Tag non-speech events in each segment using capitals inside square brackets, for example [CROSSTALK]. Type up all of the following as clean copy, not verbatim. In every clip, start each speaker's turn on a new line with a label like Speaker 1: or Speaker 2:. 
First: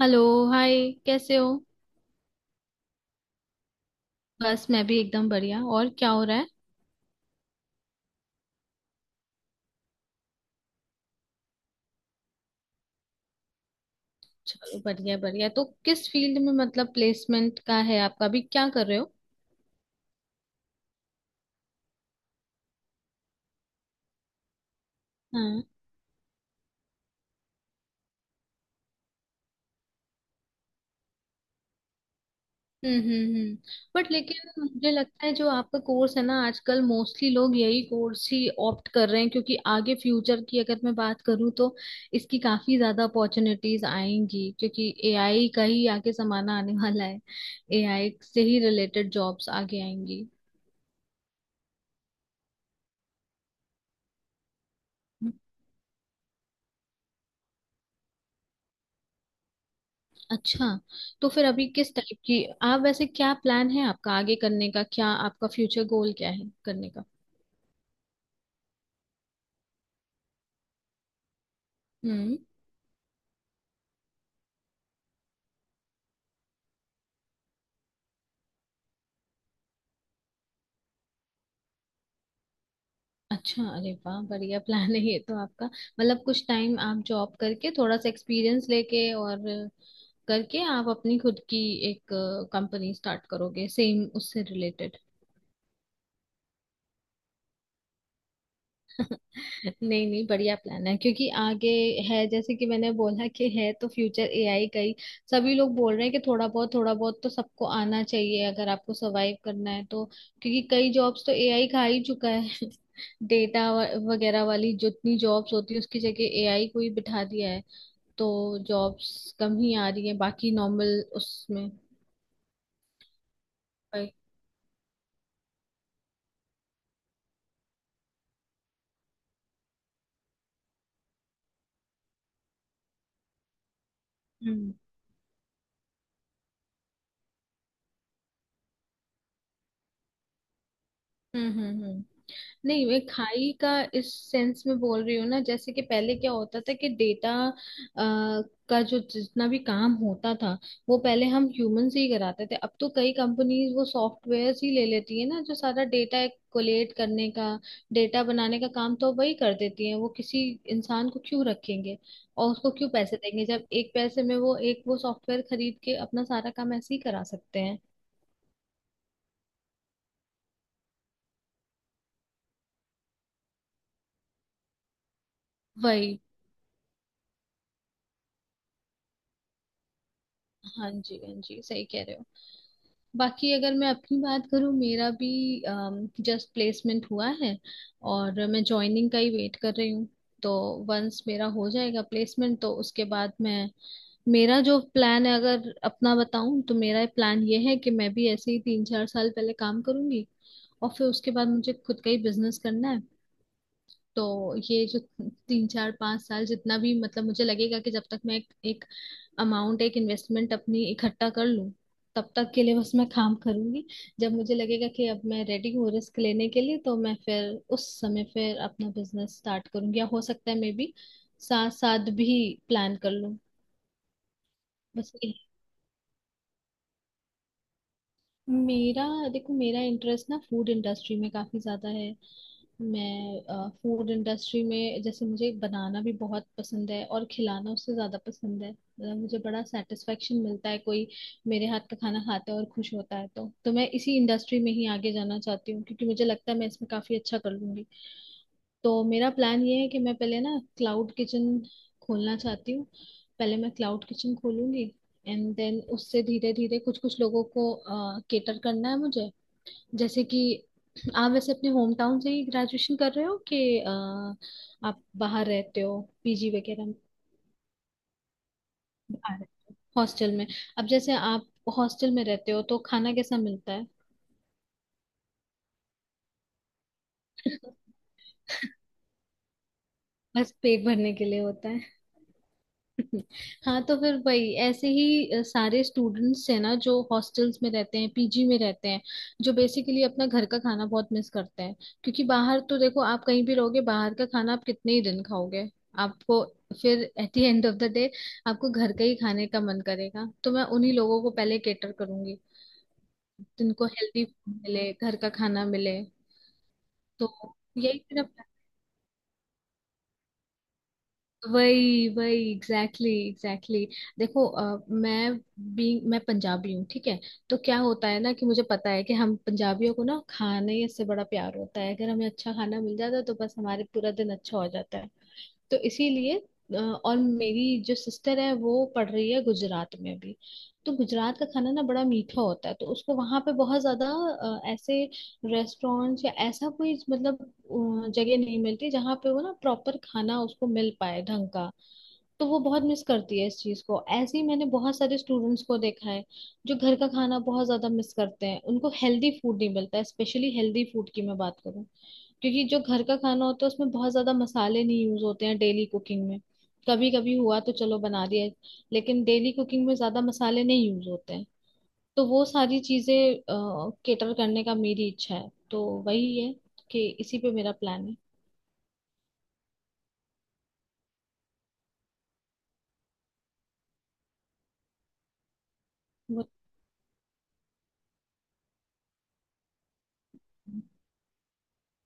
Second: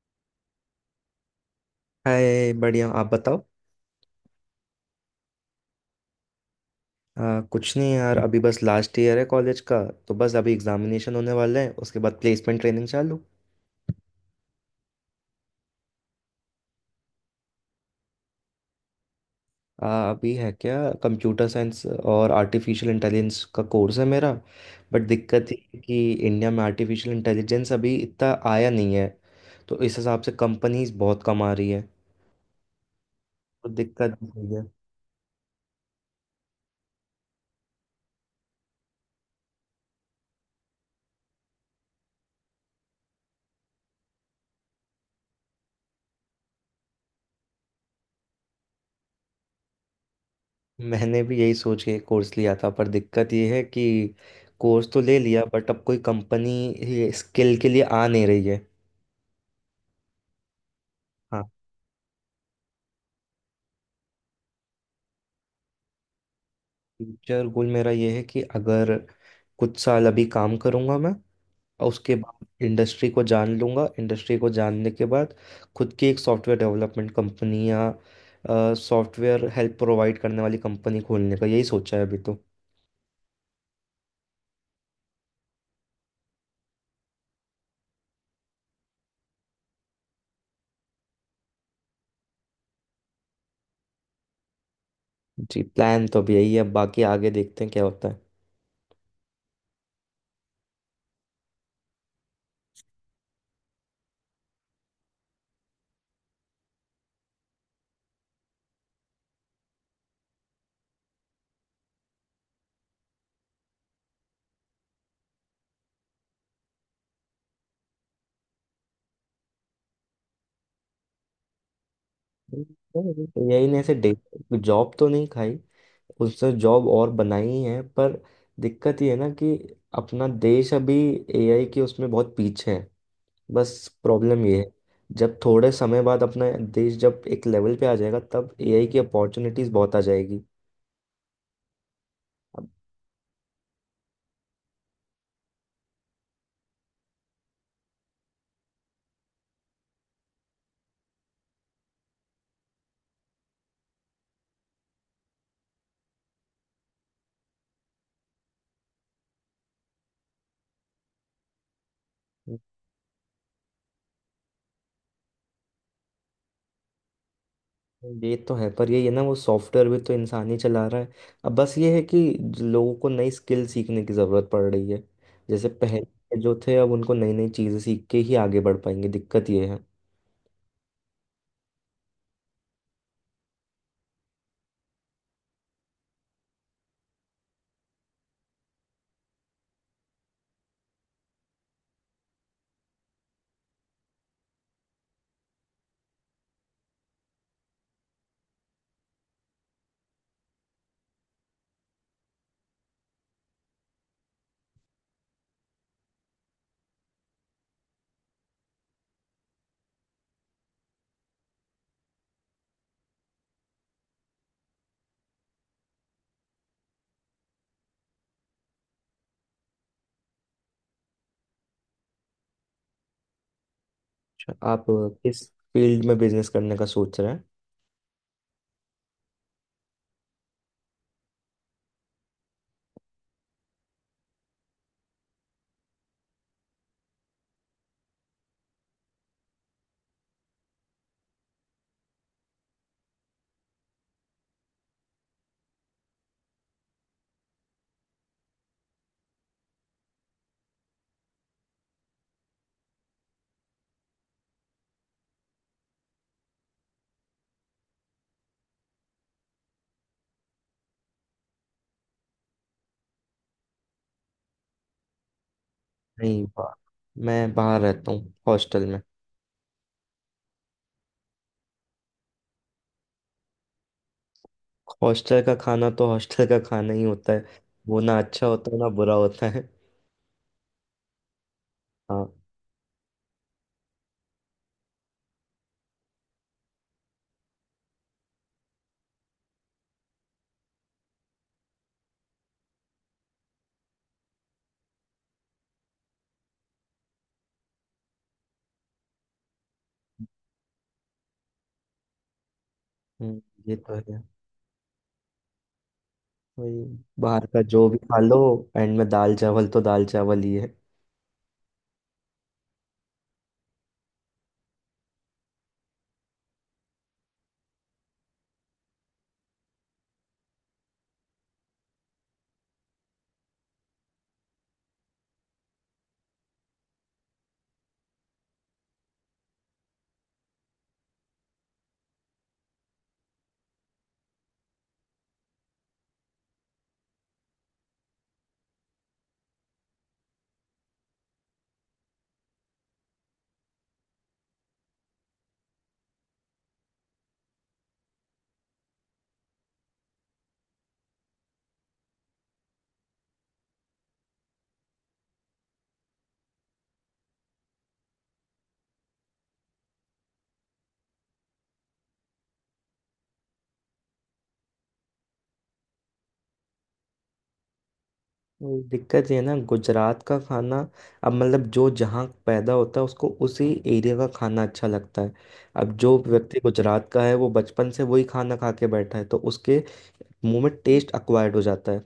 Speaker 1: Hello. Hi. कैसे हो?
Speaker 2: Hi, बढ़िया, आप बताओ।
Speaker 1: बस मैं भी एकदम बढ़िया। और क्या हो रहा है?
Speaker 2: कुछ नहीं यार, अभी बस लास्ट ईयर है कॉलेज का। तो बस अभी एग्जामिनेशन होने वाले हैं, उसके बाद प्लेसमेंट ट्रेनिंग चालू।
Speaker 1: चलो, बढ़िया बढ़िया। तो किस फील्ड में, मतलब प्लेसमेंट का है आपका? अभी क्या कर रहे हो?
Speaker 2: अभी है क्या, कंप्यूटर साइंस और आर्टिफिशियल इंटेलिजेंस का कोर्स है मेरा। बट दिक्कत ये
Speaker 1: हाँ।
Speaker 2: है कि इंडिया में आर्टिफिशियल इंटेलिजेंस अभी इतना आया नहीं है। तो इस हिसाब से कंपनीज बहुत कम आ रही है।
Speaker 1: हम्म।
Speaker 2: तो
Speaker 1: बट
Speaker 2: दिक्कत
Speaker 1: लेकिन
Speaker 2: यही है।
Speaker 1: मुझे लगता है जो आपका कोर्स है ना, आजकल मोस्टली लोग यही कोर्स ही ऑप्ट कर रहे हैं, क्योंकि आगे फ्यूचर की अगर मैं बात करूँ तो इसकी काफी ज्यादा अपॉर्चुनिटीज आएंगी, क्योंकि एआई का ही आगे जमाना आने वाला है। एआई से ही रिलेटेड जॉब्स आगे आएंगी।
Speaker 2: मैंने भी यही सोच के कोर्स लिया था, पर दिक्कत ये है कि कोर्स तो ले लिया बट अब कोई कंपनी स्किल के लिए आ नहीं रही है।
Speaker 1: अच्छा, तो
Speaker 2: हाँ।
Speaker 1: फिर अभी किस टाइप की आप, वैसे क्या प्लान है आपका आगे करने का? क्या आपका फ्यूचर गोल क्या है करने का?
Speaker 2: फ्यूचर गोल मेरा ये है कि अगर कुछ साल अभी काम करूंगा मैं और उसके
Speaker 1: हम्म।
Speaker 2: बाद इंडस्ट्री को जान लूंगा। इंडस्ट्री को जानने के बाद खुद की एक सॉफ्टवेयर डेवलपमेंट कंपनी या सॉफ्टवेयर हेल्प प्रोवाइड करने वाली कंपनी खोलने का, यही सोचा है अभी तो।
Speaker 1: अच्छा, अरे वाह, बढ़िया प्लान है ये तो आपका। मतलब कुछ टाइम आप जॉब करके, थोड़ा सा एक्सपीरियंस लेके, और करके आप अपनी खुद की एक कंपनी स्टार्ट करोगे सेम उससे रिलेटेड।
Speaker 2: जी, प्लान तो अभी यही है, बाकी आगे देखते हैं क्या होता है।
Speaker 1: नहीं नहीं, बढ़िया प्लान है, क्योंकि आगे है, जैसे कि मैंने बोला, कि है तो फ्यूचर एआई का ही। सभी लोग बोल रहे हैं कि थोड़ा बहुत तो सबको आना चाहिए, अगर आपको सरवाइव करना है तो, क्योंकि कई जॉब्स तो एआई खा ही चुका है [LAUGHS] डेटा वगैरह वाली जितनी जॉब्स होती है उसकी जगह एआई को ही बिठा दिया है। तो जॉब्स कम ही आ रही है, बाकी नॉर्मल उसमें।
Speaker 2: यही ने ऐसे डे। जॉब तो नहीं खाई। उसने जॉब और बनाई ही है, पर दिक्कत ये है ना कि अपना देश अभी एआई के उसमें बहुत पीछे है। बस प्रॉब्लम ये है।
Speaker 1: हम्म
Speaker 2: जब थोड़े समय बाद अपना देश जब एक लेवल पे आ जाएगा तब एआई की अपॉर्चुनिटीज बहुत आ जाएगी।
Speaker 1: हम्म। हम्म।
Speaker 2: अब,
Speaker 1: नहीं, मैं खाई का इस सेंस में बोल रही हूँ ना, जैसे कि पहले क्या होता था कि डेटा का जो जितना भी काम होता था वो पहले हम ह्यूमन से ही कराते थे। अब तो कई कंपनीज वो सॉफ्टवेयर ही ले लेती है ना, जो सारा डेटा कोलेट करने का, डेटा बनाने का काम तो वही कर देती है। वो किसी इंसान को क्यों रखेंगे और उसको क्यों पैसे देंगे जब एक पैसे में वो एक, वो सॉफ्टवेयर खरीद के अपना सारा काम ऐसे ही करा सकते हैं।
Speaker 2: ये तो है। पर ये है ना, वो सॉफ्टवेयर भी तो इंसान ही चला रहा है। अब बस ये है कि लोगों को नई स्किल सीखने की ज़रूरत पड़ रही है। जैसे पहले
Speaker 1: वही।
Speaker 2: के जो थे, अब उनको नई नई चीज़ें सीख के ही आगे बढ़ पाएंगे, दिक्कत ये है।
Speaker 1: हाँ जी हाँ जी, सही कह रहे हो। बाकी अगर मैं अपनी बात करूँ, मेरा भी जस्ट प्लेसमेंट हुआ है और मैं जॉइनिंग का ही वेट कर रही हूँ। तो वंस मेरा हो जाएगा प्लेसमेंट तो उसके बाद मैं, मेरा जो प्लान है, अगर अपना बताऊं तो, मेरा प्लान ये है कि मैं भी ऐसे ही तीन चार साल पहले काम करूंगी और फिर उसके बाद मुझे खुद का ही बिजनेस करना है। तो ये जो तीन चार पांच साल, जितना भी मतलब मुझे लगेगा कि जब तक मैं एक अमाउंट, एक इन्वेस्टमेंट अपनी इकट्ठा कर लूं, तब तक के लिए बस मैं काम करूंगी। जब मुझे लगेगा कि अब मैं रेडी हूँ रिस्क लेने के लिए, तो मैं फिर उस समय फिर अपना बिजनेस स्टार्ट करूंगी, या हो सकता है मे बी साथ साथ भी प्लान कर लूं।
Speaker 2: अच्छा, आप
Speaker 1: बस।
Speaker 2: किस फील्ड में बिजनेस करने का सोच रहे हैं?
Speaker 1: मेरा, देखो मेरा इंटरेस्ट ना फूड इंडस्ट्री में काफी ज्यादा है। मैं फूड इंडस्ट्री में जैसे, मुझे बनाना भी बहुत पसंद है और खिलाना उससे ज्यादा पसंद है। मतलब मुझे बड़ा सेटिस्फेक्शन मिलता है कोई मेरे हाथ का खाना खाता है और खुश होता है। तो मैं इसी इंडस्ट्री में ही आगे जाना चाहती हूँ, क्योंकि मुझे लगता है मैं इसमें काफी अच्छा कर लूंगी। तो मेरा प्लान ये है कि मैं पहले ना क्लाउड किचन खोलना चाहती हूँ। पहले मैं क्लाउड किचन खोलूंगी, एंड देन उससे धीरे धीरे कुछ कुछ लोगों को केटर करना है मुझे। जैसे कि, आप वैसे अपने होम टाउन से ही ग्रेजुएशन कर रहे हो कि आप बाहर रहते हो
Speaker 2: नहीं,
Speaker 1: पीजी
Speaker 2: बाहर,
Speaker 1: वगैरह में?
Speaker 2: मैं बाहर रहता हूँ हॉस्टल में।
Speaker 1: बाहर रहते हो हॉस्टल में। अब जैसे आप हॉस्टल में रहते हो तो खाना कैसा मिलता है?
Speaker 2: हॉस्टल का खाना तो हॉस्टल का खाना ही होता है। वो ना अच्छा होता है ना बुरा होता है।
Speaker 1: बस पेट भरने के लिए होता?
Speaker 2: हाँ।
Speaker 1: हाँ, तो फिर वही ऐसे ही सारे स्टूडेंट्स है ना, जो हॉस्टल्स में रहते हैं, पीजी में रहते हैं, जो बेसिकली अपना घर का खाना बहुत मिस करते हैं। क्योंकि बाहर तो देखो आप कहीं भी रहोगे, बाहर का खाना आप कितने ही दिन खाओगे, आपको फिर at the end of the day आपको घर का ही खाने का मन करेगा। तो मैं उन्हीं लोगों को पहले केटर करूंगी,
Speaker 2: हम्म, ये
Speaker 1: जिनको
Speaker 2: तो है।
Speaker 1: हेल्दी फूड मिले, घर का खाना मिले।
Speaker 2: वही।
Speaker 1: तो
Speaker 2: बाहर का जो भी
Speaker 1: यही
Speaker 2: खा
Speaker 1: मेरा,
Speaker 2: लो, एंड में दाल चावल तो दाल चावल ही है।
Speaker 1: वही वही एग्जैक्टली exactly, एग्जैक्टली exactly. देखो मैं पंजाबी हूँ, ठीक है? तो क्या होता है ना कि मुझे पता है कि हम पंजाबियों को ना खाने से बड़ा प्यार होता है। अगर हमें अच्छा खाना मिल जाता है तो बस हमारे पूरा दिन अच्छा हो जाता है। तो इसीलिए और मेरी जो सिस्टर है वो पढ़ रही है गुजरात में भी। तो गुजरात का खाना ना बड़ा मीठा होता है, तो उसको वहां पे बहुत ज्यादा ऐसे रेस्टोरेंट्स या ऐसा कोई मतलब जगह नहीं मिलती जहाँ पे वो ना प्रॉपर खाना उसको मिल पाए ढंग का। तो वो बहुत मिस करती है इस चीज को। ऐसे ही मैंने बहुत सारे स्टूडेंट्स को देखा है जो घर का खाना बहुत ज्यादा मिस करते हैं, उनको हेल्दी फूड नहीं मिलता। स्पेशली हेल्दी फूड की मैं बात करूँ, क्योंकि जो घर का खाना होता है उसमें बहुत ज्यादा मसाले नहीं यूज होते हैं डेली कुकिंग में। कभी कभी हुआ तो चलो बना दिया, लेकिन डेली कुकिंग में ज्यादा मसाले नहीं यूज होते हैं। तो वो सारी चीजें केटर करने का मेरी इच्छा है, तो वही है कि इसी पे मेरा प्लान है।
Speaker 2: वही दिक्कत ये है ना, गुजरात का खाना। अब मतलब जो जहाँ पैदा होता है उसको उसी एरिया का खाना अच्छा लगता है। अब जो
Speaker 1: वो।
Speaker 2: व्यक्ति गुजरात का है वो बचपन से वही खाना खा के बैठा है, तो उसके मुंह में टेस्ट अक्वायर्ड हो जाता है।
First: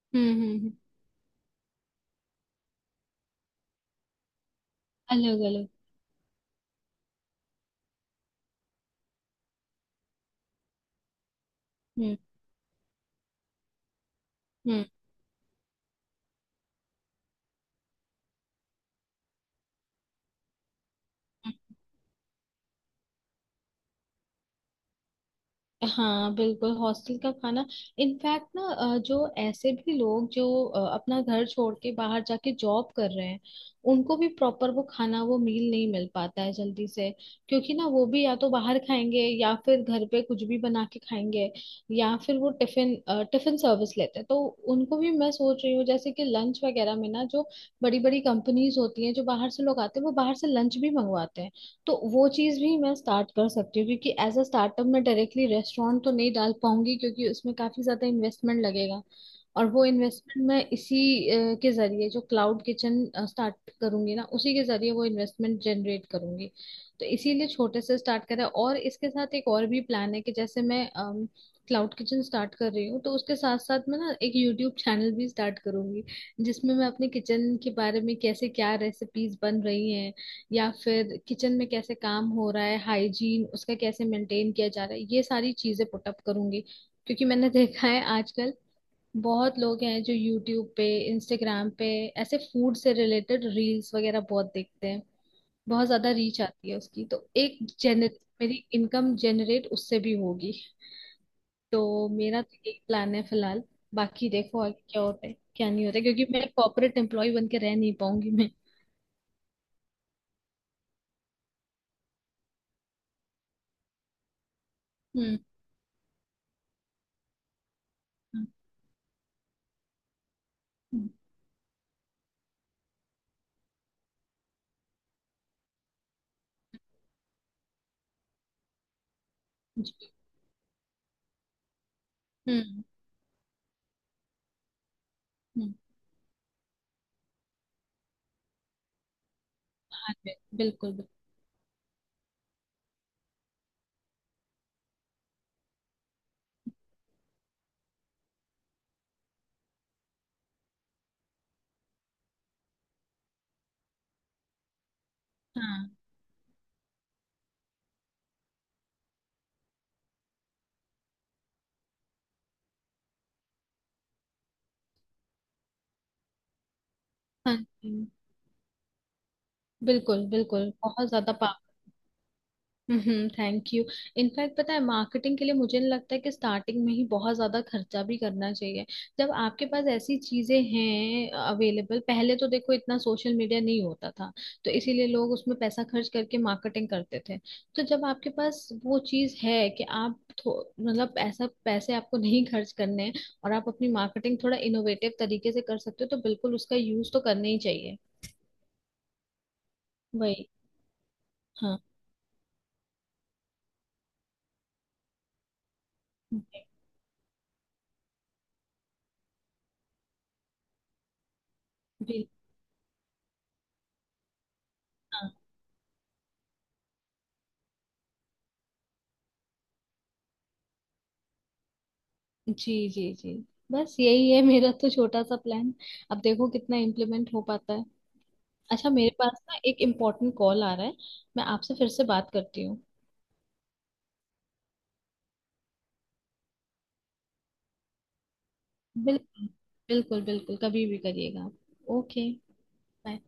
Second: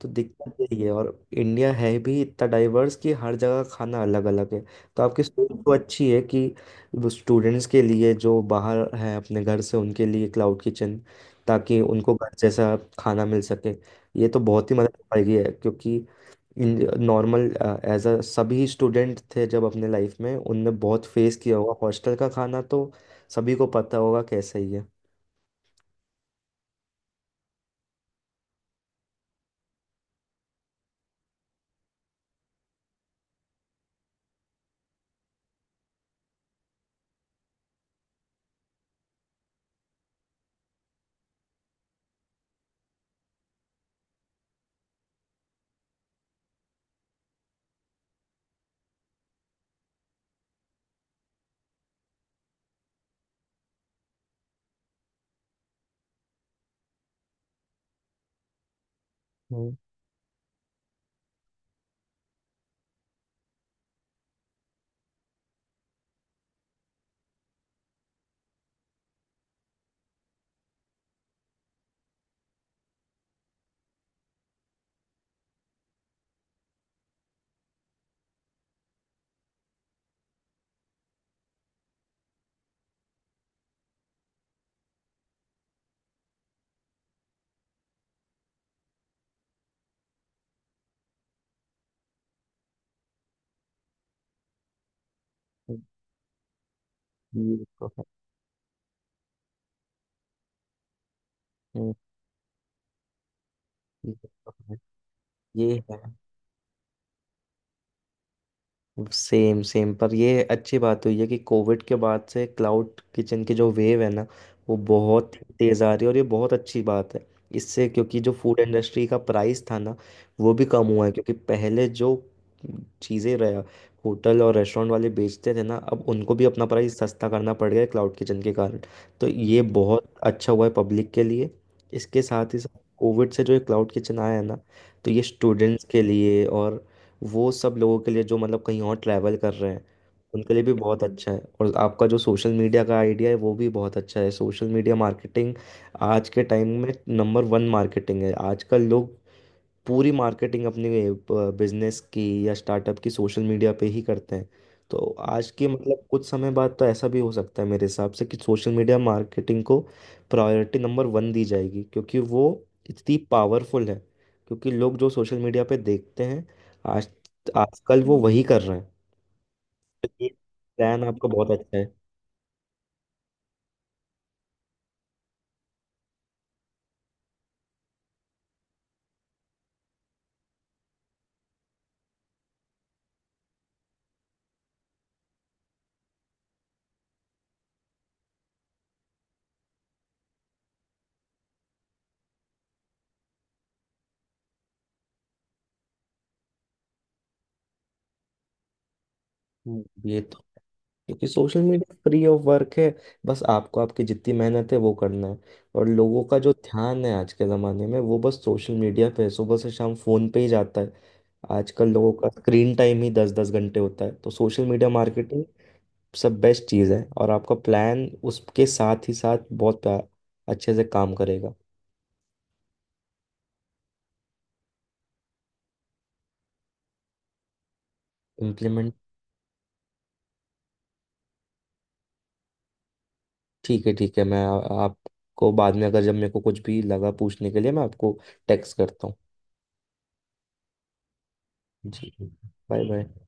Speaker 2: तो
Speaker 1: हम्म हम्म
Speaker 2: दिक्कत
Speaker 1: हम्म।
Speaker 2: यही है। और इंडिया है भी इतना डाइवर्स कि हर जगह खाना अलग अलग है। तो आपकी
Speaker 1: अलग
Speaker 2: सोच
Speaker 1: अलग।
Speaker 2: तो अच्छी है कि वो स्टूडेंट्स के लिए जो बाहर हैं अपने घर से, उनके लिए क्लाउड किचन, ताकि उनको
Speaker 1: हम्म।
Speaker 2: घर जैसा खाना मिल सके। ये तो बहुत ही
Speaker 1: हम्म।
Speaker 2: मदद पाएगी है क्योंकि नॉर्मल एज अ सभी स्टूडेंट थे जब अपने लाइफ में, उनने बहुत फेस किया होगा हॉस्टल का खाना। तो सभी को पता होगा कैसा ही है।
Speaker 1: हाँ, बिल्कुल। हॉस्टल का खाना। इनफैक्ट ना जो ऐसे भी लोग जो अपना घर छोड़ के बाहर जाके जॉब कर रहे हैं, उनको भी प्रॉपर वो खाना, वो मील नहीं मिल पाता है जल्दी से, क्योंकि ना वो भी या तो बाहर खाएंगे या फिर घर पे कुछ भी बना के खाएंगे, या फिर वो टिफिन टिफिन सर्विस लेते हैं। तो उनको भी मैं सोच रही हूँ जैसे कि लंच वगैरह में ना, जो बड़ी बड़ी कंपनीज होती हैं, जो बाहर से लोग आते हैं, वो बाहर से लंच भी मंगवाते हैं। तो वो चीज भी मैं स्टार्ट कर सकती हूँ, क्योंकि एज अ स्टार्टअप मैं डायरेक्टली रेस्टोरेंट तो नहीं डाल पाऊंगी, क्योंकि उसमें काफी ज्यादा इन्वेस्टमेंट लगेगा। और
Speaker 2: हम्म,
Speaker 1: वो इन्वेस्टमेंट मैं इसी के जरिए, जो क्लाउड किचन स्टार्ट करूंगी ना, उसी के जरिए वो इन्वेस्टमेंट जनरेट करूंगी। तो इसीलिए छोटे से स्टार्ट करा। और इसके साथ एक और भी प्लान है कि जैसे मैं क्लाउड किचन स्टार्ट कर रही हूँ, तो उसके साथ साथ मैं ना एक यूट्यूब चैनल भी स्टार्ट करूंगी, जिसमें मैं अपने किचन के बारे में, कैसे क्या रेसिपीज बन रही हैं या फिर किचन में कैसे काम हो रहा है, हाइजीन उसका कैसे मेंटेन किया जा रहा है, ये सारी चीजें पुटअप करूंगी। क्योंकि मैंने [LAUGHS] देखा है आजकल बहुत लोग हैं जो यूट्यूब पे, इंस्टाग्राम पे ऐसे फूड से रिलेटेड रील्स वगैरह बहुत देखते हैं।
Speaker 2: हम्म,
Speaker 1: बहुत ज्यादा रीच आती है उसकी, तो एक
Speaker 2: ये तो है।
Speaker 1: जेनर, मेरी इनकम जनरेट उससे भी होगी।
Speaker 2: हम्म।
Speaker 1: तो मेरा तो यही प्लान है फिलहाल।
Speaker 2: ये
Speaker 1: बाकी
Speaker 2: तो
Speaker 1: देखो आगे
Speaker 2: है।
Speaker 1: क्या होता है क्या
Speaker 2: ये
Speaker 1: नहीं होता
Speaker 2: है।
Speaker 1: है, क्योंकि मैं कॉर्पोरेट एम्प्लॉय बन के रह नहीं पाऊंगी मैं।
Speaker 2: Same same. पर ये अच्छी बात हुई है कि कोविड के बाद से क्लाउड किचन की जो वेव है ना, वो बहुत
Speaker 1: हम्म
Speaker 2: ही तेज़ आ रही है, और ये बहुत अच्छी बात है। इससे, क्योंकि जो
Speaker 1: हम्म
Speaker 2: फूड इंडस्ट्री का प्राइस था ना, वो भी कम हुआ
Speaker 1: हम्म।
Speaker 2: है। क्योंकि पहले जो चीज़ें रहा, होटल और रेस्टोरेंट वाले बेचते थे ना, अब उनको भी अपना प्राइस सस्ता करना पड़ गया क्लाउड किचन के कारण। तो ये बहुत
Speaker 1: जी,
Speaker 2: अच्छा हुआ है पब्लिक के लिए। इसके साथ ही साथ,
Speaker 1: हम्म
Speaker 2: कोविड से जो ये क्लाउड किचन आया है ना, तो ये
Speaker 1: हम्म।
Speaker 2: स्टूडेंट्स के लिए और वो सब लोगों के लिए जो मतलब कहीं और ट्रैवल कर रहे हैं,
Speaker 1: हाँ जी,
Speaker 2: उनके लिए भी
Speaker 1: बिल्कुल
Speaker 2: बहुत
Speaker 1: बिल्कुल।
Speaker 2: अच्छा है। और आपका जो सोशल मीडिया का आइडिया है, वो भी बहुत अच्छा है। सोशल मीडिया मार्केटिंग आज के टाइम में नंबर 1 मार्केटिंग है। आजकल लोग पूरी मार्केटिंग अपने बिजनेस की या स्टार्टअप की सोशल मीडिया पे ही करते हैं। तो आज के,
Speaker 1: हाँ।
Speaker 2: मतलब कुछ समय बाद तो ऐसा भी हो सकता है मेरे हिसाब से कि सोशल मीडिया मार्केटिंग को प्रायोरिटी नंबर 1 दी जाएगी, क्योंकि वो इतनी पावरफुल है। क्योंकि लोग जो सोशल मीडिया पे देखते हैं, आज
Speaker 1: हाँ
Speaker 2: आजकल
Speaker 1: जी।
Speaker 2: वो वही कर रहे हैं। तो
Speaker 1: बिल्कुल
Speaker 2: ये
Speaker 1: बिल्कुल,
Speaker 2: प्लान
Speaker 1: बहुत
Speaker 2: आपका
Speaker 1: ज्यादा
Speaker 2: बहुत
Speaker 1: पावर।
Speaker 2: अच्छा है।
Speaker 1: हम्म, थैंक यू। इनफैक्ट पता है मार्केटिंग के लिए मुझे नहीं लगता है कि स्टार्टिंग में ही बहुत ज्यादा खर्चा भी करना चाहिए। जब आपके पास ऐसी चीजें हैं अवेलेबल, पहले तो देखो इतना सोशल मीडिया नहीं होता था, तो इसीलिए लोग उसमें पैसा खर्च करके मार्केटिंग करते थे। तो जब आपके पास वो चीज है कि आप मतलब ऐसा पैसे आपको नहीं खर्च करने हैं, और आप अपनी मार्केटिंग थोड़ा इनोवेटिव तरीके से कर सकते हो, तो बिल्कुल उसका यूज तो करना ही चाहिए।
Speaker 2: हम्म। ये तो,
Speaker 1: वही।
Speaker 2: क्योंकि सोशल
Speaker 1: हाँ।
Speaker 2: मीडिया फ्री ऑफ वर्क है। बस आपको, आपकी जितनी मेहनत है वो करना है। और लोगों का जो ध्यान है आज के ज़माने में वो बस सोशल मीडिया पे है, सुबह से शाम फ़ोन पे ही जाता है। आजकल लोगों
Speaker 1: बिल,
Speaker 2: का स्क्रीन टाइम ही 10-10 घंटे होता है, तो सोशल मीडिया
Speaker 1: हाँ
Speaker 2: मार्केटिंग सब बेस्ट चीज़ है। और आपका प्लान उसके साथ ही साथ बहुत अच्छे से काम करेगा।
Speaker 1: जी। जी जी। बस यही है मेरा तो छोटा सा प्लान। अब देखो कितना इम्प्लीमेंट हो पाता है। अच्छा,
Speaker 2: इम्प्लीमेंट।
Speaker 1: मेरे पास ना एक इम्पोर्टेंट कॉल आ रहा है, मैं आपसे फिर से बात करती हूँ।
Speaker 2: ठीक है, ठीक है, मैं आपको बाद में अगर जब मेरे को कुछ भी लगा पूछने के लिए, मैं आपको टेक्स्ट करता हूँ।
Speaker 1: बिल्कुल। बिल्कुल बिल्कुल, कभी भी करिएगा आप।
Speaker 2: जी।
Speaker 1: ओके।
Speaker 2: Bye bye.
Speaker 1: बाय।